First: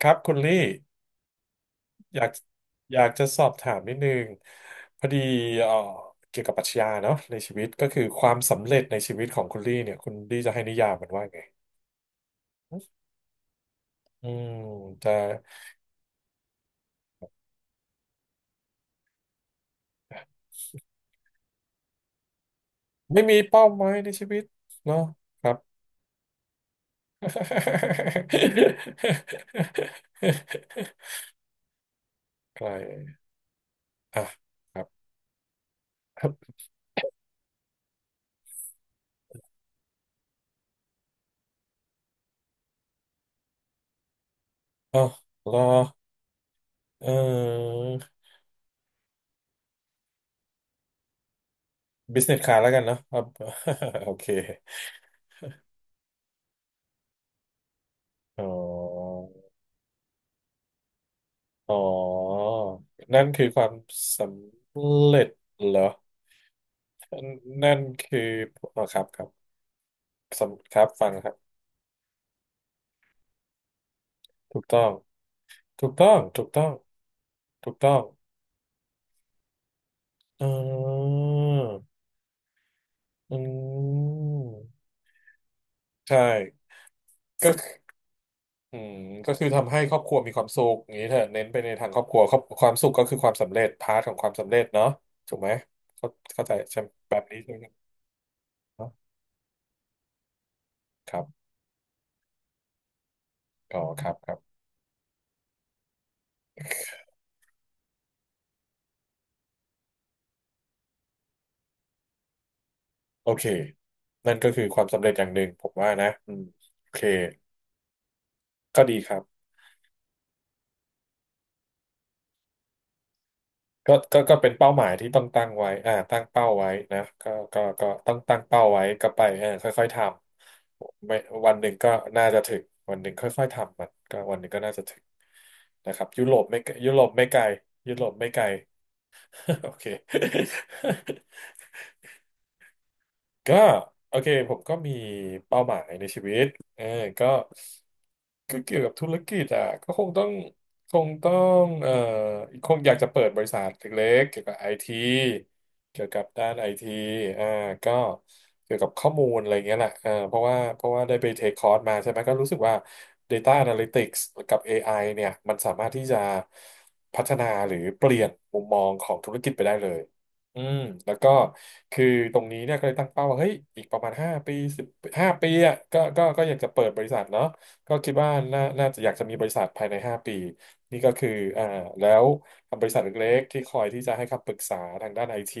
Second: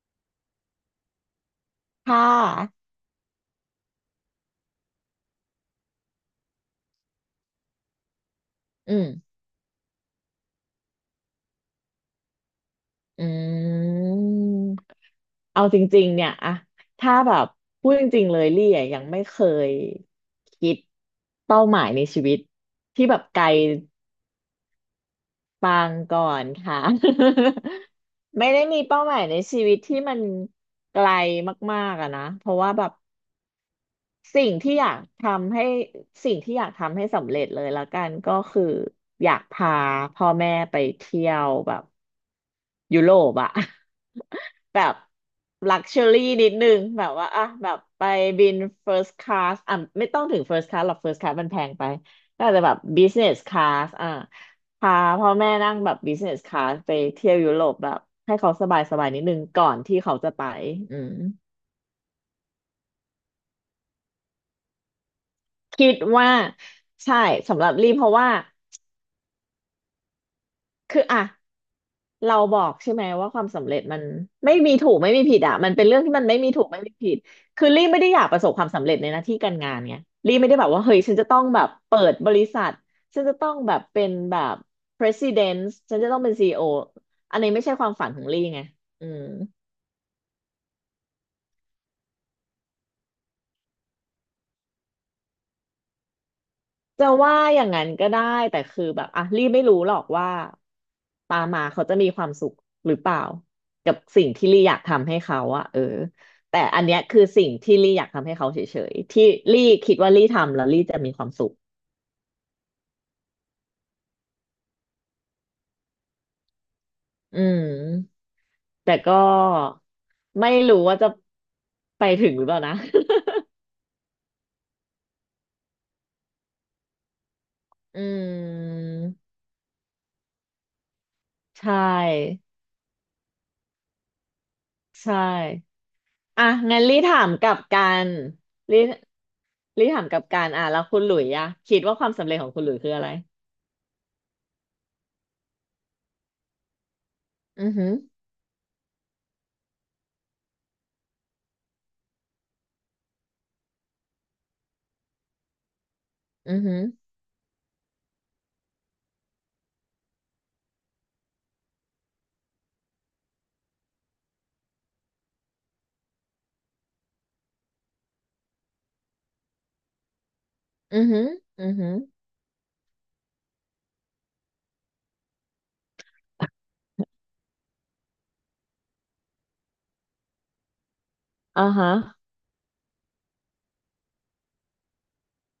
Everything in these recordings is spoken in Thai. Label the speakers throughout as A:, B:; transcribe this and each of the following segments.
A: ครับคุณลี่อ
B: ค่
A: ยาก
B: ะ
A: อยากจะสอบถามนิดนึงพอดีเอ่อเกี่ยวกับปรัชญาเนาะในชีวิตก็คือความสำเร็จ
B: อื
A: ใน
B: ม
A: ชีวิตของคุณลี่เนี่ยคุณลี่จะให้นิยามมันว่าไง
B: อื
A: อืม
B: ม
A: จะ
B: เอาจริงๆ เนี่ยอะถ้าแบบพูดจริงๆ เลยลี่อะยังไม่เคยคิดเป้าหมายในชีวิตที่แบ
A: ไม่
B: บ
A: มี
B: ไกล
A: เป้าหมายในชีวิตเนาะครับ
B: ปางก่อนค่ะ ไม่ได้มีเป้าหมายในชีวิตที่มันไกล มากๆอะนะ เพราะ
A: ใคร
B: ว่าแบบ
A: อ่ะ
B: สิ่งที่
A: ครั
B: อ
A: บ
B: ยากทำให้สิ่งที่อยา กทำให้สำเร็จเลยละกันก็คืออยากพาพ่อแม่ไปเที่ยวแบบยุโรปอะ แบบ
A: อ๋อรอ
B: ลักชัวรี่นิดนึงแบบ
A: เอ่
B: ว่าอะแบ
A: อ
B: บไปบิน first class อ่ะไม่ต้องถึง first class หรอก first class มันแพงไป
A: business
B: ก็อาจ
A: class
B: จะ
A: แล้
B: แบ
A: ว
B: บ
A: กันเนาะครับ
B: business class อ่ะ
A: โอเค
B: พาพ่อแม่นั่งแบบ business class ไปเที่ยวยุโรปแบบให้
A: อ๋อ
B: เขาสบายสบายนิดนึงก่อนที่เขาจะไปอืม
A: อ๋อนั่นคือความสำเร็จเหรอ
B: คิดว่าใช่สำหรับ
A: นั่น
B: รีเพราะ
A: คือ
B: ว่า
A: อ๋อครับครับสำครับ
B: คือ
A: ฟัง
B: อ่ะ
A: ครับ
B: เราบอกใช่ไหมว่าความสำเร็จมันไม่
A: ถูก
B: มี
A: ต้อ
B: ถู
A: ง
B: กไม่มีผิดอ่ะมันเป็
A: ถู
B: น
A: ก
B: เรื่อง
A: ต้อ
B: ที่
A: ง
B: มันไม่
A: ถูก
B: มี
A: ต้
B: ถู
A: อ
B: ก
A: ง
B: ไม่มีผิดคือ
A: ถูก
B: รี
A: ต้อ
B: ไม่
A: ง
B: ได้อยากประสบความสำเร็จในหน้าที่การงานไงรีไม่
A: อื
B: ได้แบบว่าเฮ้ยฉันจะต้องแบบ
A: ม
B: เปิดบริษัทฉันจะ
A: อ
B: ต้องแบบ
A: ื
B: เป็นแบบ
A: ม
B: president ฉันจะต้
A: ใช่
B: องเป็น CEO อโออันนี้
A: ก็
B: ไม่
A: คื
B: ใช่
A: อ
B: ความฝันของรีไง
A: อืม
B: อืม
A: ก็คือทำให้ครอบครัวมีความสุขอย่างนี้เถอะเน้นไปในทางครอบครัวครอบความสุขก็คือความสำเร็จพาร์ทของความสำเร็จเนาะถูกไหมเข้าเข้าใจใช่ไหม
B: จะ
A: แบบ
B: ว่า
A: นี้ใช่
B: อ
A: ไหม
B: ย่างนั้นก็ได้แต่คือ
A: เนาะ
B: แบบอ่ะลี่ไม่รู้หรอกว่า
A: ครั
B: ตา
A: บ
B: มมาเขาจะมีความสุขหรือเปล่า
A: อ๋อ
B: กับ
A: ครับ
B: สิ่
A: ค
B: ง
A: รับ
B: ที่ลี่อยากทำให้เขาอะแต่อันเนี้ยคือสิ่งที่ลี่อยากทำให้เขาเฉยๆที่ลี่คิดว่าลี่ทำแล้วลี่จะมีความสุข
A: โอเค นั่นก็คือความสำเร็จอย่างหนึ่งผมว่านะอืมโอเค
B: อืม
A: ก็
B: แต่
A: ดีค
B: ก็
A: รับ
B: ไม่รู้ว่าจะไปถึงหรือเปล่านะ
A: ก็เป็นเป้าหมายที่ต้องตั้งไว้อ่าตั้งเป้าไว้นะก็
B: อื
A: ต้องตั้งเป้าไว้
B: ม
A: ก็ไปเออค่อยๆทำไม่วันห
B: ใช
A: นึ่งก็น่าจะ
B: ่
A: ถึงวันหนึ่งค่อยๆทำมันก็วันหนึ่งก็น่าจะถึง
B: ใช่
A: นะครับยุโรป
B: อ่ะ
A: ไม่
B: งั้น
A: ยุโรปไม่ไกลยุโร
B: น
A: ปไม่ไกล
B: รี
A: โอเค
B: รีถามกลับกันอ่ะแล้วคุณหลุยอะคิดว่าความสำเร็จของคุณหลุยคืออะไร
A: ก็โอเคผมก็มีเป้าหมายในชีวิตเออก็
B: อือหือ
A: ก็เกี่ยวกับธุรกิจอ่ะก็คงต้องคงอยากจะเปิดบริษัทเล็กๆเกี่ยวกับไอทีเกี่ยวกับด้า
B: อื
A: น
B: อ
A: ไอ
B: หือ
A: ทีอ่าก็เกี่ยวกับข้อมูลอะไรเงี้ยแหละเออเพราะว่าได้ไปเทคคอร์สมาใช่ไหมก็รู้สึกว่า Data Analytics กับ AI เนี่ยมันสามารถที่จะพัฒนาหรือเปลี่ยนมุมมองของธุรกิจไปได้เลย อืม
B: อือ
A: แล้ว
B: หือ
A: ก็
B: อือหือ
A: คือตรงนี้เนี่ยก็เลยตั้งเป้าว่าเฮ้ยอีกประมาณห้าปีห้าปีอ่ะก็อยากจะเปิดบริษัทเนาะก็คิดว่าน่าจะอยากจะมีบริษัทภายในห้าปีนี่ก็คือ
B: อ่า
A: อ่า
B: ฮะ
A: แล้วบริษัทเล็กๆที่คอยที่จะให้คำปรึกษาทางด้านไอที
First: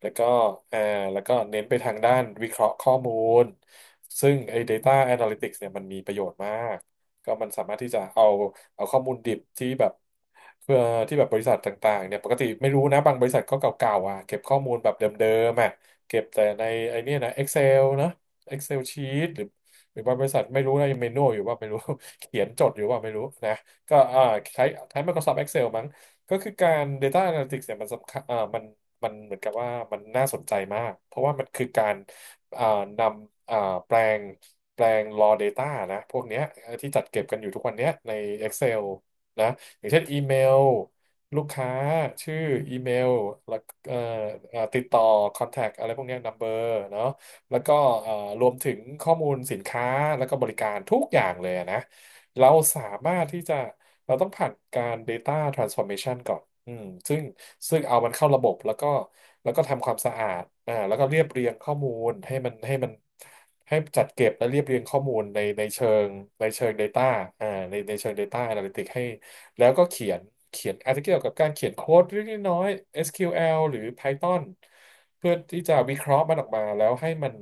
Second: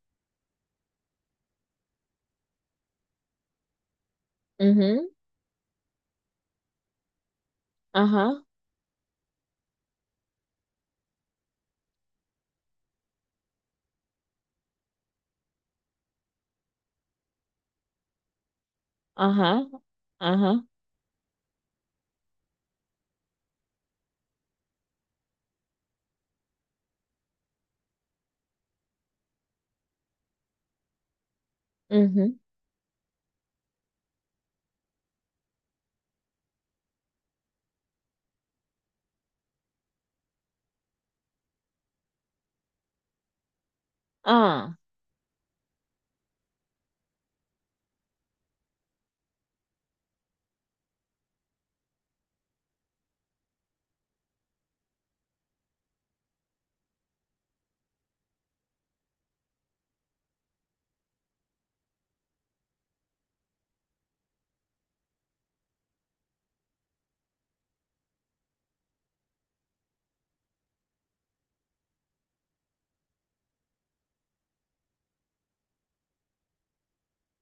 A: แล้วก็อ่าแล้วก็เน้นไปทางด้านวิเคราะห์ข้อมูลซึ่งไอ้
B: อือหื
A: data
B: อ
A: analytics เนี่ยมันมีประโยชน์มาก ก็มันสามารถที่จะ
B: อ่า
A: เอา
B: ฮะ
A: ข้อมูลดิบที่แบบเพื่อที่แบบบริษัทต่างๆเนี่ยปกติไม่รู้นะบางบริษัทก็เก่าๆอ่ะเก็บข้อมูลแบบเดิมๆอ่ะเก็บแต่ในไอเนี่ยนะ Excel นะ Excel
B: อ่า
A: sheet หรือ
B: ฮะ
A: บางบ
B: อ่า
A: ริษัท
B: ฮะ
A: ไม่รู้นะยังเมนูอยู่ว่าไม่รู้ เขียนจดอยู่ว่าไม่รู้นะก็อ่าใช้ใช้ Microsoft Excel มั้งก็คือการ Data Analytics เนี่ยมันสำคัญอ่ามันเหมือนกับว่ามันน่าสนใจมากเพราะว่ามันคือกา
B: อื
A: ร
B: อหือ
A: เอ่อนำแปลงแปลง raw data นะพวกเนี้ยที่จัดเก็บกันอยู่ทุกวันเนี้ยใน Excel นะอย่างเช่นอีเมลลูกค้าชื่ออีเมลแล้วเอ่อ
B: อ่า
A: ติดต่อ contact อะไรพวกเนี้ย number เนาะแล้วก็เอ่อรวมถึงข้อมูลสินค้าแล้วก็บริการทุกอย่างเลยอะนะ เราสามารถที่จะเราต้องผ่านการ Data Transformation ก่อนอืมซึ่งซึ่งเอามันเข้าระบบแล้วก็ทำความสะอาดอ่าแล้วก็เรียบเรียงข้อมูลให้มันให้จัดเก็บและเรียบเรียงข้อมูลในเชิงData อ่าในเชิง Data Analytics ให้แล้วก็เขียนอาจจะเกี่ยวกับการเขียนโค้ดเล็กๆน้อยๆ SQL หรือ Python เพื่อที่จะวิเคราะห์มันออกมาแล้วให้มัน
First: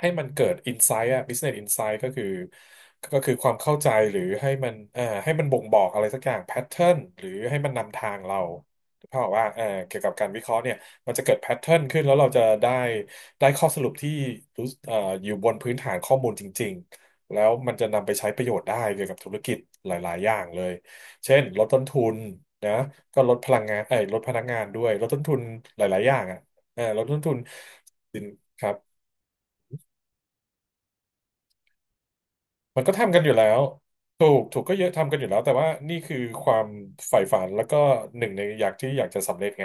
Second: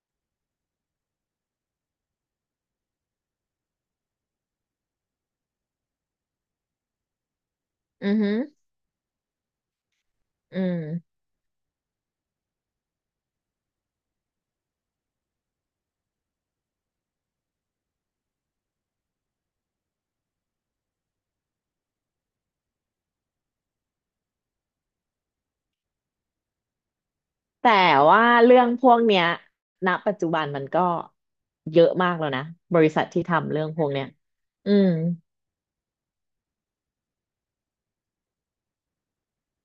A: เกิด insight อะ business insight ก็คือความเข้าใจหรือให้มันให้มันบ่งบอกอะไรสักอย่าง pattern หรือให้มันนำ
B: อื
A: ทา
B: อ
A: ง
B: หือ
A: เราเพราะว่าเกี่ยวกับการวิเคราะ
B: อื
A: ห์เนี่ยมัน
B: ม
A: จะเกิด pattern ขึ้นแล้วเราจะได้ข้อสรุปที่รู้อยู่บนพื้นฐานข้อมูลจริงๆแล้วมันจะนำไปใช้ประโยชน์ได้เกี่ยวกับธุรกิจหลายๆอย่างเลยเช่นลดต้นทุนนะก็ลดพลังงานเอ้ยลดพนักงานด้วยลดต้นทุนหลายๆอย่างอ่ะเออลดต้นทุน
B: แต่
A: สิ
B: ว่า
A: น
B: เรื่
A: ค
B: อง
A: รับ
B: พวกเนี้ยณปัจจุบันมันก็เยอะมากแล้วนะบ
A: มัน
B: ริ
A: ก็
B: ษัท
A: ทำกั
B: ที่
A: นอยู่แล้
B: ทำ
A: ว
B: เรื่องพวกเนี้ย
A: ถูกถูก
B: อื
A: ก็เย
B: ม
A: อะทำกันอยู่แล้ว แต่ว่านี่คือความใฝ่ฝันแล้วก็หนึ่งในอยากที่อยากจะสำเร็จไง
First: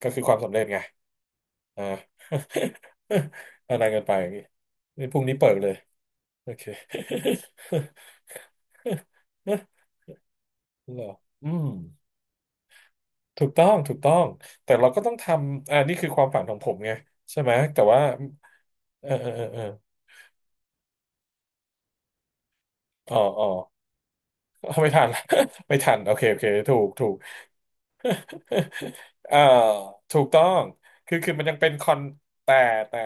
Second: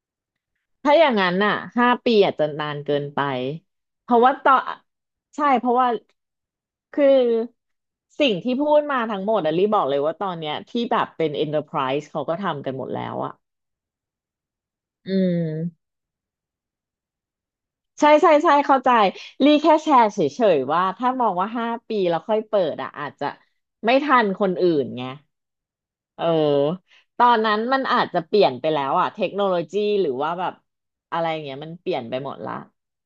A: ก็คือความสำเร็จไง
B: ถ้าอย่างนั้นน่ะ
A: อ่า
B: 5 ปีอาจจะนานเกินไป
A: อะไรกัน
B: เพ
A: ไป
B: ราะ
A: อย่าง
B: ว่า
A: นี้
B: ต่อ
A: นี่พรุ่งนี้
B: ใช่
A: เปิด
B: เพ
A: เลย
B: ราะว่า
A: โอเค
B: คือสิ่งที่พูดมาทั้งหมดอะ ลี่บอกเลยว่าตอนเนี้ยที่แบ
A: เหร
B: บ
A: อ
B: เป็น
A: อืม
B: enterprise เขาก็ทำกันหมดแล้วอะ
A: ถูกต้องถูกต้อง แต่เราก็ต้
B: อื
A: องทำ
B: ม
A: นี่คือความฝันของผมไงใช่ไหมแต่ว่า
B: ใช่ใช่ใช่เข้าใจ
A: เออเออเออ
B: ลี่
A: เออ
B: แค่แชร์เฉยๆว่าถ้ามองว่าห้าปีแล้วค่อยเปิดอะอาจ
A: อ๋อ
B: จะ
A: อ๋อ
B: ไม่ทันคนอื่ น
A: ไม่ทั
B: ไง
A: นละ ไม่ทันโอ
B: เอ
A: เค
B: อ
A: โอเคถูก
B: ตอนนั้นมันอาจจะเปลี่ยนไปแล้วอะเท ค
A: เอ่อ
B: โนโลยีหรือ
A: ถูก
B: ว่า
A: ต้อ
B: แบบ
A: งคือ
B: อะไร
A: คือมัน
B: เงี้
A: ยั
B: ย
A: ง
B: มั
A: เป็
B: น
A: นค
B: เป
A: อ
B: ลี่ย
A: น
B: นไปหมดละ
A: แต่แต่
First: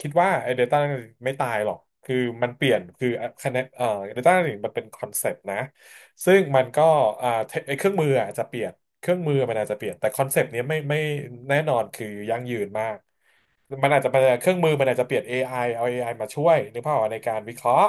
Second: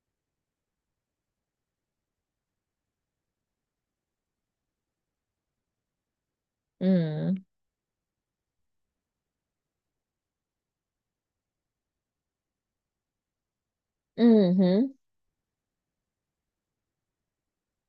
A: คิดว่าไอ้ data Analytics ไม่ตายหรอกคือมันเปลี่ยนคือคะแนนdata Analytics มันเป็นคอนเซปต์นะซึ่งมันก็
B: อื
A: เท
B: ม
A: ไอ้เครื่องมืออาจจะเปลี่ยนเครื่องมือมันอาจจะเปลี่ยนแต่คอนเซปต์นี้ยไม่แน่นอนคือยั่งยืนมาก มันอาจจะเป็น
B: อืม
A: เครื่อง
B: ฮึ
A: มือมันอาจจะเปลี่ยน AI เอา AI มาช่วยนึกภาพออกในการวิเคราะห์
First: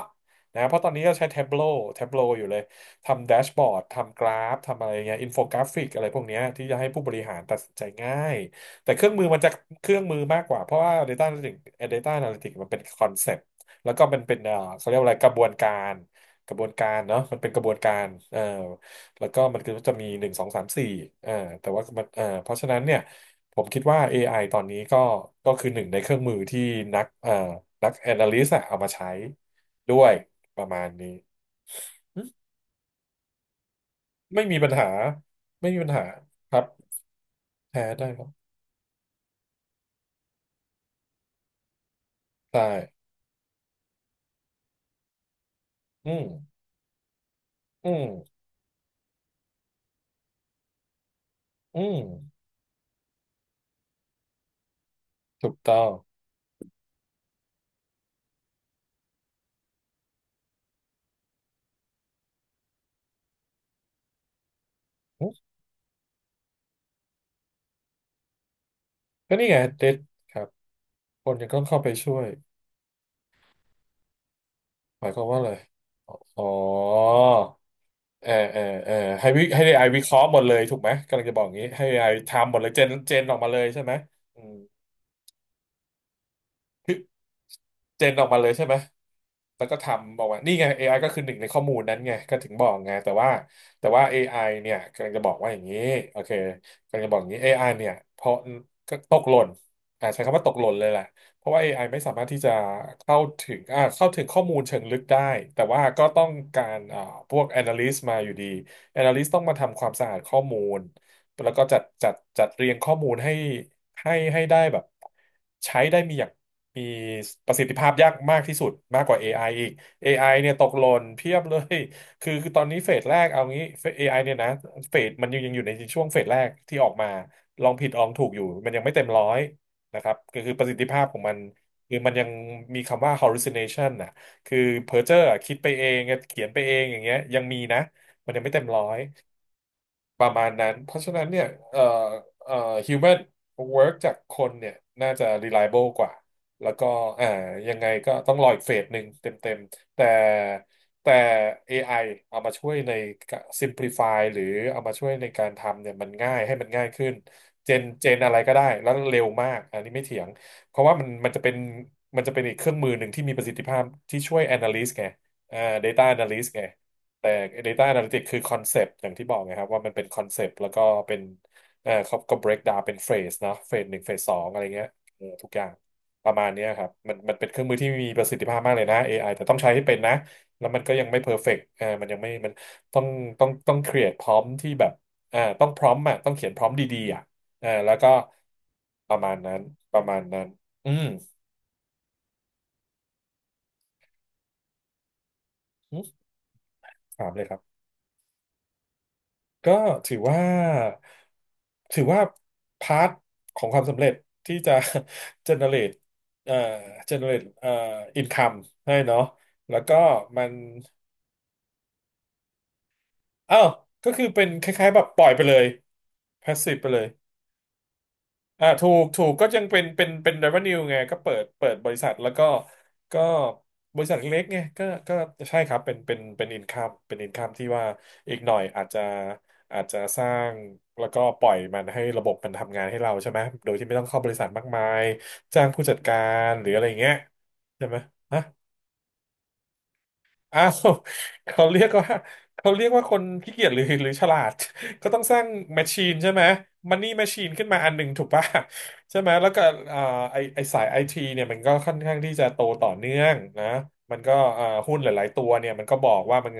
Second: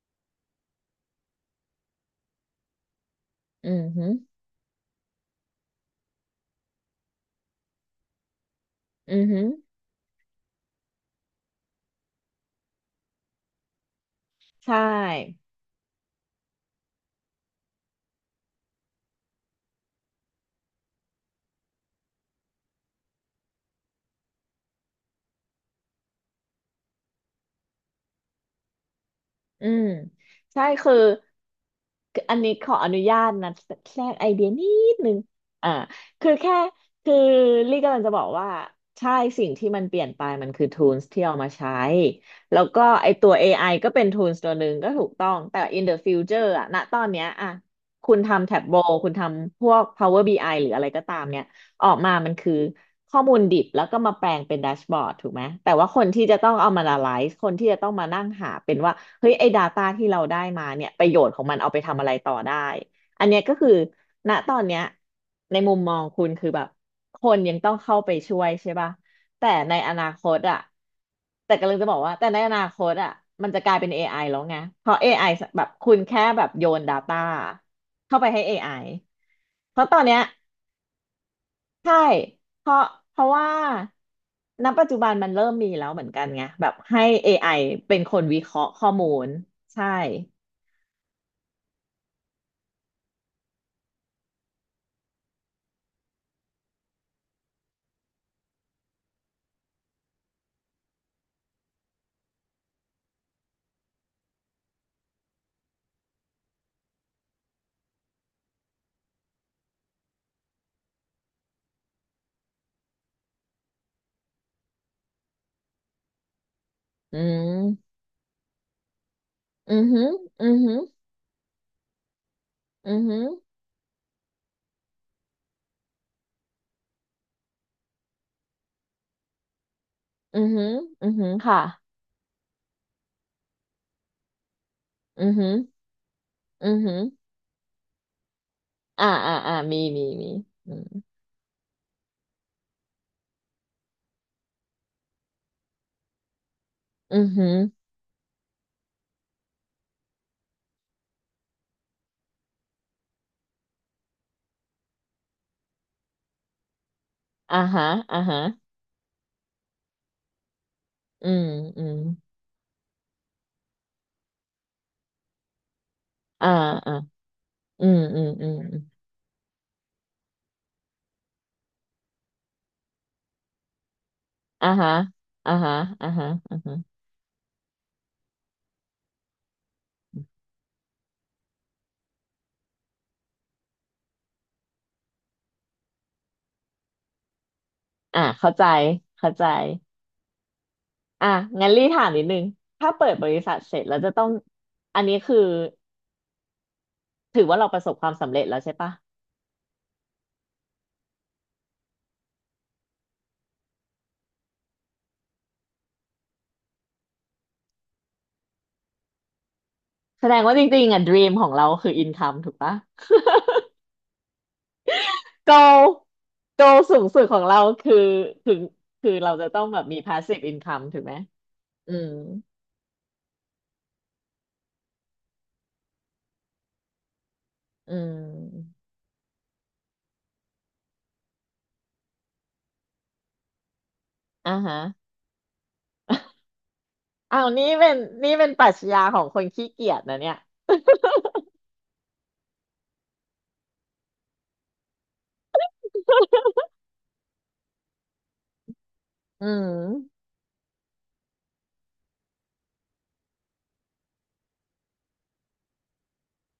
A: นะเพราะตอนนี้ก็ใช้ Tableau Tableau อยู่เลยทำแดชบอ
B: อื
A: ร์ด
B: อหือ
A: ทำกราฟทำอะไรเงี้ยอินโฟกราฟิกอะไรพวกเนี้ยที่จะให้ผู้บริหารตัดสินใจง่ายแต่เครื่อง
B: อื
A: มื
B: อ
A: อมั
B: หื
A: น
B: อ
A: จะเครื่องมือมากกว่าเพราะว่า Data Analytics Data Analytics มันเป็นคอนเซปต์แล้วก็มันเป็น
B: ใช่
A: เขาเรียกว่าอะไรกระบวนการกระบวนการเนาะมันเป็นกระบวนการเอ่อแล้วก็มันก็จะมีหนึ่งสองสามสี่เอ่อแต่ว่ามันเพราะฉะนั้นเนี่ย ผมคิดว่า AI ตอนนี้ก็คือหนึ่งในเครื่องมือที่นักนัก Analyst อะเอามาใช้
B: อืม
A: ด้วยป
B: ใช่
A: ระมาณ
B: คือ
A: นี้อื
B: อัน
A: ม
B: นี้ขออนุญาตนะแทรกไอ
A: ไม่
B: เดีย
A: มี
B: นิ
A: ปัญหา
B: ดนึง
A: ไม่
B: อ่า
A: มีปัญหา
B: คือ
A: ค
B: แค่
A: รับ
B: คือลี่
A: แพ้
B: กำลัง
A: ได้
B: จะบ
A: ค
B: อ
A: รั
B: ก
A: บ
B: ว่าใช่สิ่งที่มันเปลี่ยนไปมันคือ tools ที่เอามาใช้แล้ว
A: ได้
B: ก็ไอตัว AI ก็เป็น tools ตัวหนึ่งก็ถูกต้องแต่ in the
A: อื
B: future
A: ม
B: อะณตอนเนี้ยอะ
A: อืม
B: คุณทำ Tableau คุณทำพวก Power BI หรืออะไรก็ตามเนี่ย
A: อื
B: ออก
A: ม
B: มามันคือข้อมูลดิบแล้วก็มาแปลงเป็นแดชบอร์ดถูกไหม
A: ถูก
B: แต่
A: ต้อ
B: ว่า
A: ง
B: คนที่จะต้องเอามา analyze คนที่จะต้องมานั่งหาเป็นว่า เฮ้ยไอ้ Data ที่เราได้มาเนี่ยประโยชน์ของมันเอาไปทำอะไรต่อได้ อันเนี้ยก็คือณตอนเนี้ย
A: อืม
B: ในมุมมองคุณคือแบบคนยังต้องเข้าไปช่วยใช่ป่ะ
A: ก็นี่
B: แต่
A: ไง
B: ใน
A: เด็
B: อ
A: ด
B: นาค
A: ค
B: ต
A: รับ
B: อะ
A: คนยัง
B: แต่
A: ต้อง
B: กำลั
A: เข้า
B: งจะ
A: ไป
B: บอก
A: ช่
B: ว่า
A: วย
B: แต่ในอนาคตอะมันจะกลายเป็น AI แล้วไงเพราะ
A: ห
B: เอ
A: มายควา
B: ไอ
A: มว่าอะไร
B: แบบคุณแค่
A: อ๋
B: แบ
A: อ
B: บโยน Data เข้า
A: เอ
B: ไป
A: อ
B: ให้
A: เออ
B: AI
A: เออให้วิให้
B: เพ
A: AI
B: ราะตอ
A: วิ
B: น
A: เค
B: เนี้
A: ราะ
B: ย
A: ห์หมดเลยถูกไหมกำลังจะบอกอย่างนี้ให้
B: ใช่
A: AI ทำหมด
B: เพ
A: เลยเจ
B: ราะ
A: นเจ
B: เพ
A: น
B: ราะ
A: ออกมา
B: ว่า
A: เลยใช่ไหมอืม
B: ณปัจจุบันมันเริ่มมีแล้วเหมือนกันไงแบบให้ AI เป็น
A: เจน
B: ค
A: อ
B: น
A: อกมา
B: วิ
A: เล
B: เค
A: ยใช่
B: ราะห์
A: ไหม
B: ข้อมูล
A: แล้วก็
B: ใช่
A: ทำออกมานี่ไงเอไ i ก็คือหนึ่งในข้อมูลนั้นไงก็ถึงบอกไงแต่ว่าแต่ว่า AI เนี่ยกำลังจะบอกว่าอย่างนี้โอเคกำลังจะบอกอย่างนี้เอไอเนี่ยเพราะก็ตกหล่นใช้คำว่าตกหล่นเลยแหละเพราะว่า AI ไอไม่สามารถที่จะเข้าถึงเข้าถึงข้อมูลเชิงลึกได้แต่ว่าก็ต้องการพวก analyst มาอยู่ดี analyst ต้องมาทำความสะอาดข้อมูลแล้วก็จัดเรียงข้อมูลให้ให้ได้แบบใช้ได้มีอย่าง มี
B: อื
A: ประสิทธิภา
B: ม
A: พยากมากที่สุดมากกว่า AI อไออีก
B: อือหือ
A: AI
B: อื
A: เนี่ย
B: อ
A: ตก
B: หือ
A: หล่นเพียบเลย คือตอนนี้เฟ
B: อือ
A: สแร
B: หือ
A: กเอางี้เฟส AI เนี่ยนะเฟสมันยังอยู่ในช่วงเฟสแรกที่ออกมาลองผิดลองถูกอยู่มันยังไม่เต็มร้อยนะครับก็
B: อือ
A: คือป
B: หื
A: ระ
B: อ
A: สิทธิภาพ
B: อือ
A: ของ
B: หือ
A: มัน
B: ค่ะ
A: คือมันยังมีคำว่า hallucination น่ะคือเพ้อเจ้อ
B: อือ
A: อะ
B: หื
A: คิ
B: อ
A: ดไปเองเขียนไป
B: อื
A: เอ
B: อ
A: ง
B: หื
A: อ
B: อ
A: ย่างเงี้ยยังมีนะมันยังไม่เต็มร้อย
B: อ่าอ่าอ่ามีมี
A: ป
B: มี
A: ระมาณนั้
B: อื
A: นเพ
B: ม
A: ราะฉะนั้นเนี่ยเอ่อเอ่อ human work จากคนเนี่ยน่าจะ reliable กว่าแล้วก็
B: อื
A: อ่า
B: อหือ
A: ยังไงก็ต้องรออีกเฟสหนึ่งเต็มๆแต่ AI เอามาช่วยใน simplify หรือเอามาช่วยในการทำเนี่ยมันง่ายให้มันง่ายขึ้น
B: อ่า
A: เจน
B: ฮะ
A: เจ
B: อ่า
A: นอะไร
B: ฮะ
A: ก็ได้แล้วเร็วมากอันนี้ไม่เถียงเพราะว่ามัน
B: อื
A: มันจะ
B: ม
A: เป็น
B: อืม
A: มันจะเป็นอีกเครื่องมือหนึ่งที่มีประสิทธิภาพที่ช่วย analyst ไงอ่า data
B: อ่า
A: analyst ไง
B: อ่า
A: แต่ Data
B: อืมอื
A: Analytics
B: ม
A: คือ
B: อื
A: ค
B: ม
A: อนเซ
B: อืม
A: ปต์อย่างที่บอกไงครับว่ามันเป็นคอนเซปต์แล้วก็เป็นเออเขาก็ break down เป็นเฟสนะเฟสหนึ่งเฟสสองอะไร
B: อ่า
A: เงี้ย
B: ฮะ
A: เออทุก
B: อ่า
A: อย่าง
B: ฮะอ่า
A: ป
B: ฮะ
A: ระมาณ
B: อ่า
A: เนี้ยครั
B: ฮะ
A: บมันเป็นเครื่องมือที่มีประสิทธิภาพมากเลยนะ AI แต่ต้องใช้ให้เป็นนะแล้วมันก็ยังไม่เพอร์เฟกต์เออมันยังไม่มันต้องต้อง create พร้อมที่แบบเออต้องพร้อมอ่ะต้องเขียนพร้อมดีๆอ่ะเออแล้วก็
B: อ่าเข้าใจ
A: ประ
B: เข้า
A: มาณ
B: ใจ
A: นั้นประมาณนั้นอืม
B: อ่ะงั้นรีถามนิดนึงถ้าเปิดบริษัทเสร็จแล้วจะต้อง อันนี้คือ
A: อืมถามเล
B: ถื
A: ย
B: อ
A: ครั
B: ว่า
A: บ
B: เราประสบความสำเร็จแล้วใช่ปะ
A: ก็ถือว่าถือว่าพาร์ทของความสำเร็จที่จะ generate เอ่อ generate income ให้เนาะแล้วก็
B: แสด
A: มั
B: ง
A: น
B: ว่าจริงๆอ่ะ dream ของเราคือ income ถูกปะ
A: อ้าวก็คือเป็นคล้ายๆแบบปล่อยไป
B: โก
A: เลย
B: โก
A: passive ไป
B: สู
A: เล
B: ง
A: ย
B: สุดของเราคือคือ
A: ถูก
B: คือ
A: ถูก
B: เรา
A: ก็
B: จะต้
A: ยั
B: อ
A: ง
B: งแบบมี
A: เป็น
B: passive
A: revenue
B: income
A: ไง
B: ถูกไหม
A: ก็เปิดบ
B: อื
A: ริษั
B: ม
A: ทแล้วก็ก็บริษัทเล็กไงก็ใช่ครับเป็นอินคัมเป็นอินคัมที่ว่า
B: อื
A: อีกหน่อย
B: ม
A: อาจจะสร้างแล้วก็ปล่อยมันให้ระบบมันทำงานให้เราใช่ไหมโดยที่ไม่ต้องเข้าบริษัท
B: อ่า
A: มาก
B: ฮะ
A: มายจ้างผู้จัดการหรืออะไรอย่างเงี้ย
B: อ้าวนี่
A: ใช่
B: เป็
A: ไหม
B: นนี่
A: ะ
B: เป็นปรัชญาของคนขี้เกียจนะเนี่ย
A: อ้าวเขาเรียกว่าเขาเรียกว่าคนขี้เกียจหรือฉลาดก็ต้องสร้างแมชชีนใช่ไหมมันนี่แมชชีนขึ้นมาอันหนึ่งถูกป่ะใช่ไหม
B: อื
A: แล้วก็เอ่อ
B: ม
A: ไอไอสายไอทีเนี่ยมันก็ค่อนข้างที่จะโตต่อเนื่องนะมันก็หุ้นหลายๆตัวเนี่ยมันก็บอกว่ามัน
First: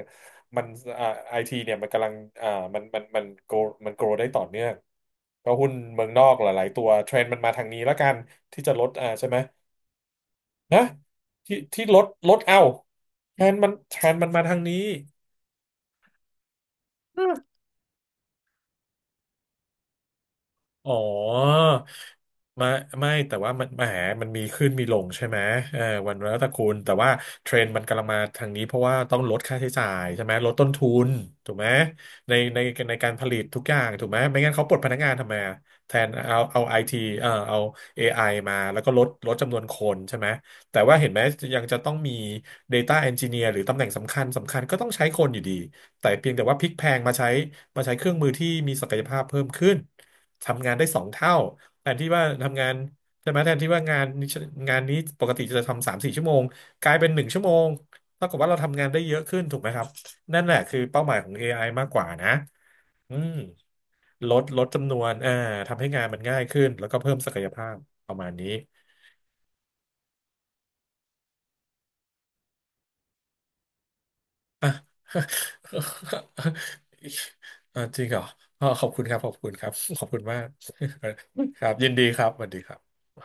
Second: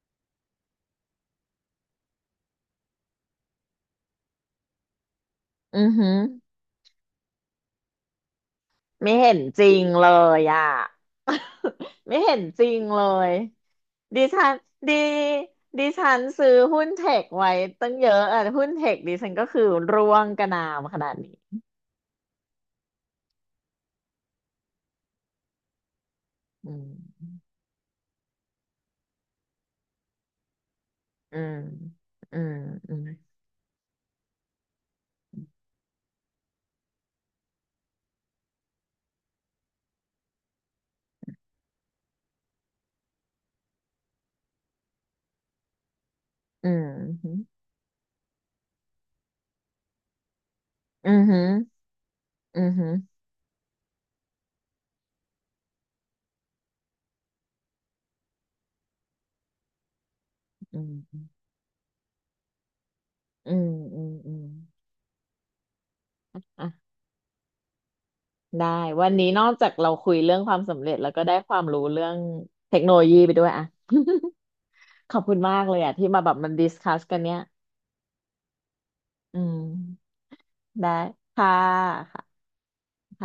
A: มันไอทีเนี่ยมันกำลังมันมันโกรได้ต่อเนื่องก็หุ้น
B: อือ
A: เมื
B: หื
A: อง
B: อ
A: นอกหลายๆตัวเทรนด์มันมาทางนี้แล้วกันที่จะลด
B: ไม่
A: ใช่
B: เห็
A: ไหม
B: นจริงเลยอ่ะ
A: นะที่ที่รถ
B: ไม่
A: ร
B: เห็
A: ถ
B: น
A: เอา
B: จริงเลย
A: แทนมันแทน
B: ดิ
A: มันมา
B: ฉั
A: ทา
B: น
A: งนี้
B: ดีดิฉันซื้อหุ้นเทคไว้ตั้งเยอะอ่ะหุ้นเทคดิฉันก็คือร่วงกระนาว
A: อ๋
B: ข
A: อ
B: นาดนี้
A: ไม่ไม่แต่ว่ามันแหมมันมีขึ้นมีลงใช่ไหมเออวันแล้วแต่คุ
B: อื
A: ณแต่ว่า
B: ม
A: เทรนด์มันกำลังมาทางนี้เพราะว่าต้องลดค่าใช้จ่ายใช่ไหมลดต้นทุน
B: อื
A: ถู
B: ม
A: กไหมใน
B: อืม
A: ในใน
B: อืม
A: การผลิตทุกอย่างถูกไหมไม่งั้นเขาปลดพนักงานทำไมอะแทนเอาไอทีเออเอา AI มาแล้วก็ลดจำนวนคนใช่ไหมแต่ว่าเห็นไหมยังจะต้องมี Data Engineer หรือตำแหน่งสำคัญสำคัญก็ต้องใช้คนอยู่ดีแต่เพียงแต่ว่าพลิ
B: อื
A: กแพลงมาใช้
B: ม
A: มาใช้เครื่องมือที่มีศักยภาพเพิ่มขึ้น ทำงานได้สอง
B: อืม
A: เท่า
B: อืม
A: แทนที่ว่า
B: อื
A: ทำงาน
B: ม
A: ใช่ไหมแทนที่ว่างานนี้ปกติจะทำ3-4 ชั่วโมงกลายเป็น1 ชั่วโมงเท่ากับว่าเราทำงานได้เยอะขึ้นถูกไหมครับนั่นแหละคือ
B: อืม
A: เป้าหมายของ AI มากกว่านะอืม
B: อืมอื
A: ลด
B: ม
A: ลดจำนวนทำให้งานมันง่ายขึ้
B: อ่ะ
A: นแล้วก็เพิ่มศักยภาพประมาณนี้
B: ได้วันนี้นอกจากเราคุยเรื่องความสำเร็จแล้วก็ได้ความรู้เรื่องเทคโนโลยีไปด้วยอ่ะ ขอบคุณมากเลยอ่ะที่มาแบ บมันดิสคัสกันเนี้ย
A: อ่าจริงเหรออ๋อขอบคุณครับขอบ
B: อื
A: คุณครับขอบ
B: ม
A: คุณมาก
B: ได้ค่ะ
A: ครับยินดีค
B: ค่ะ
A: รับสวัสดีครับ
B: ค่ะ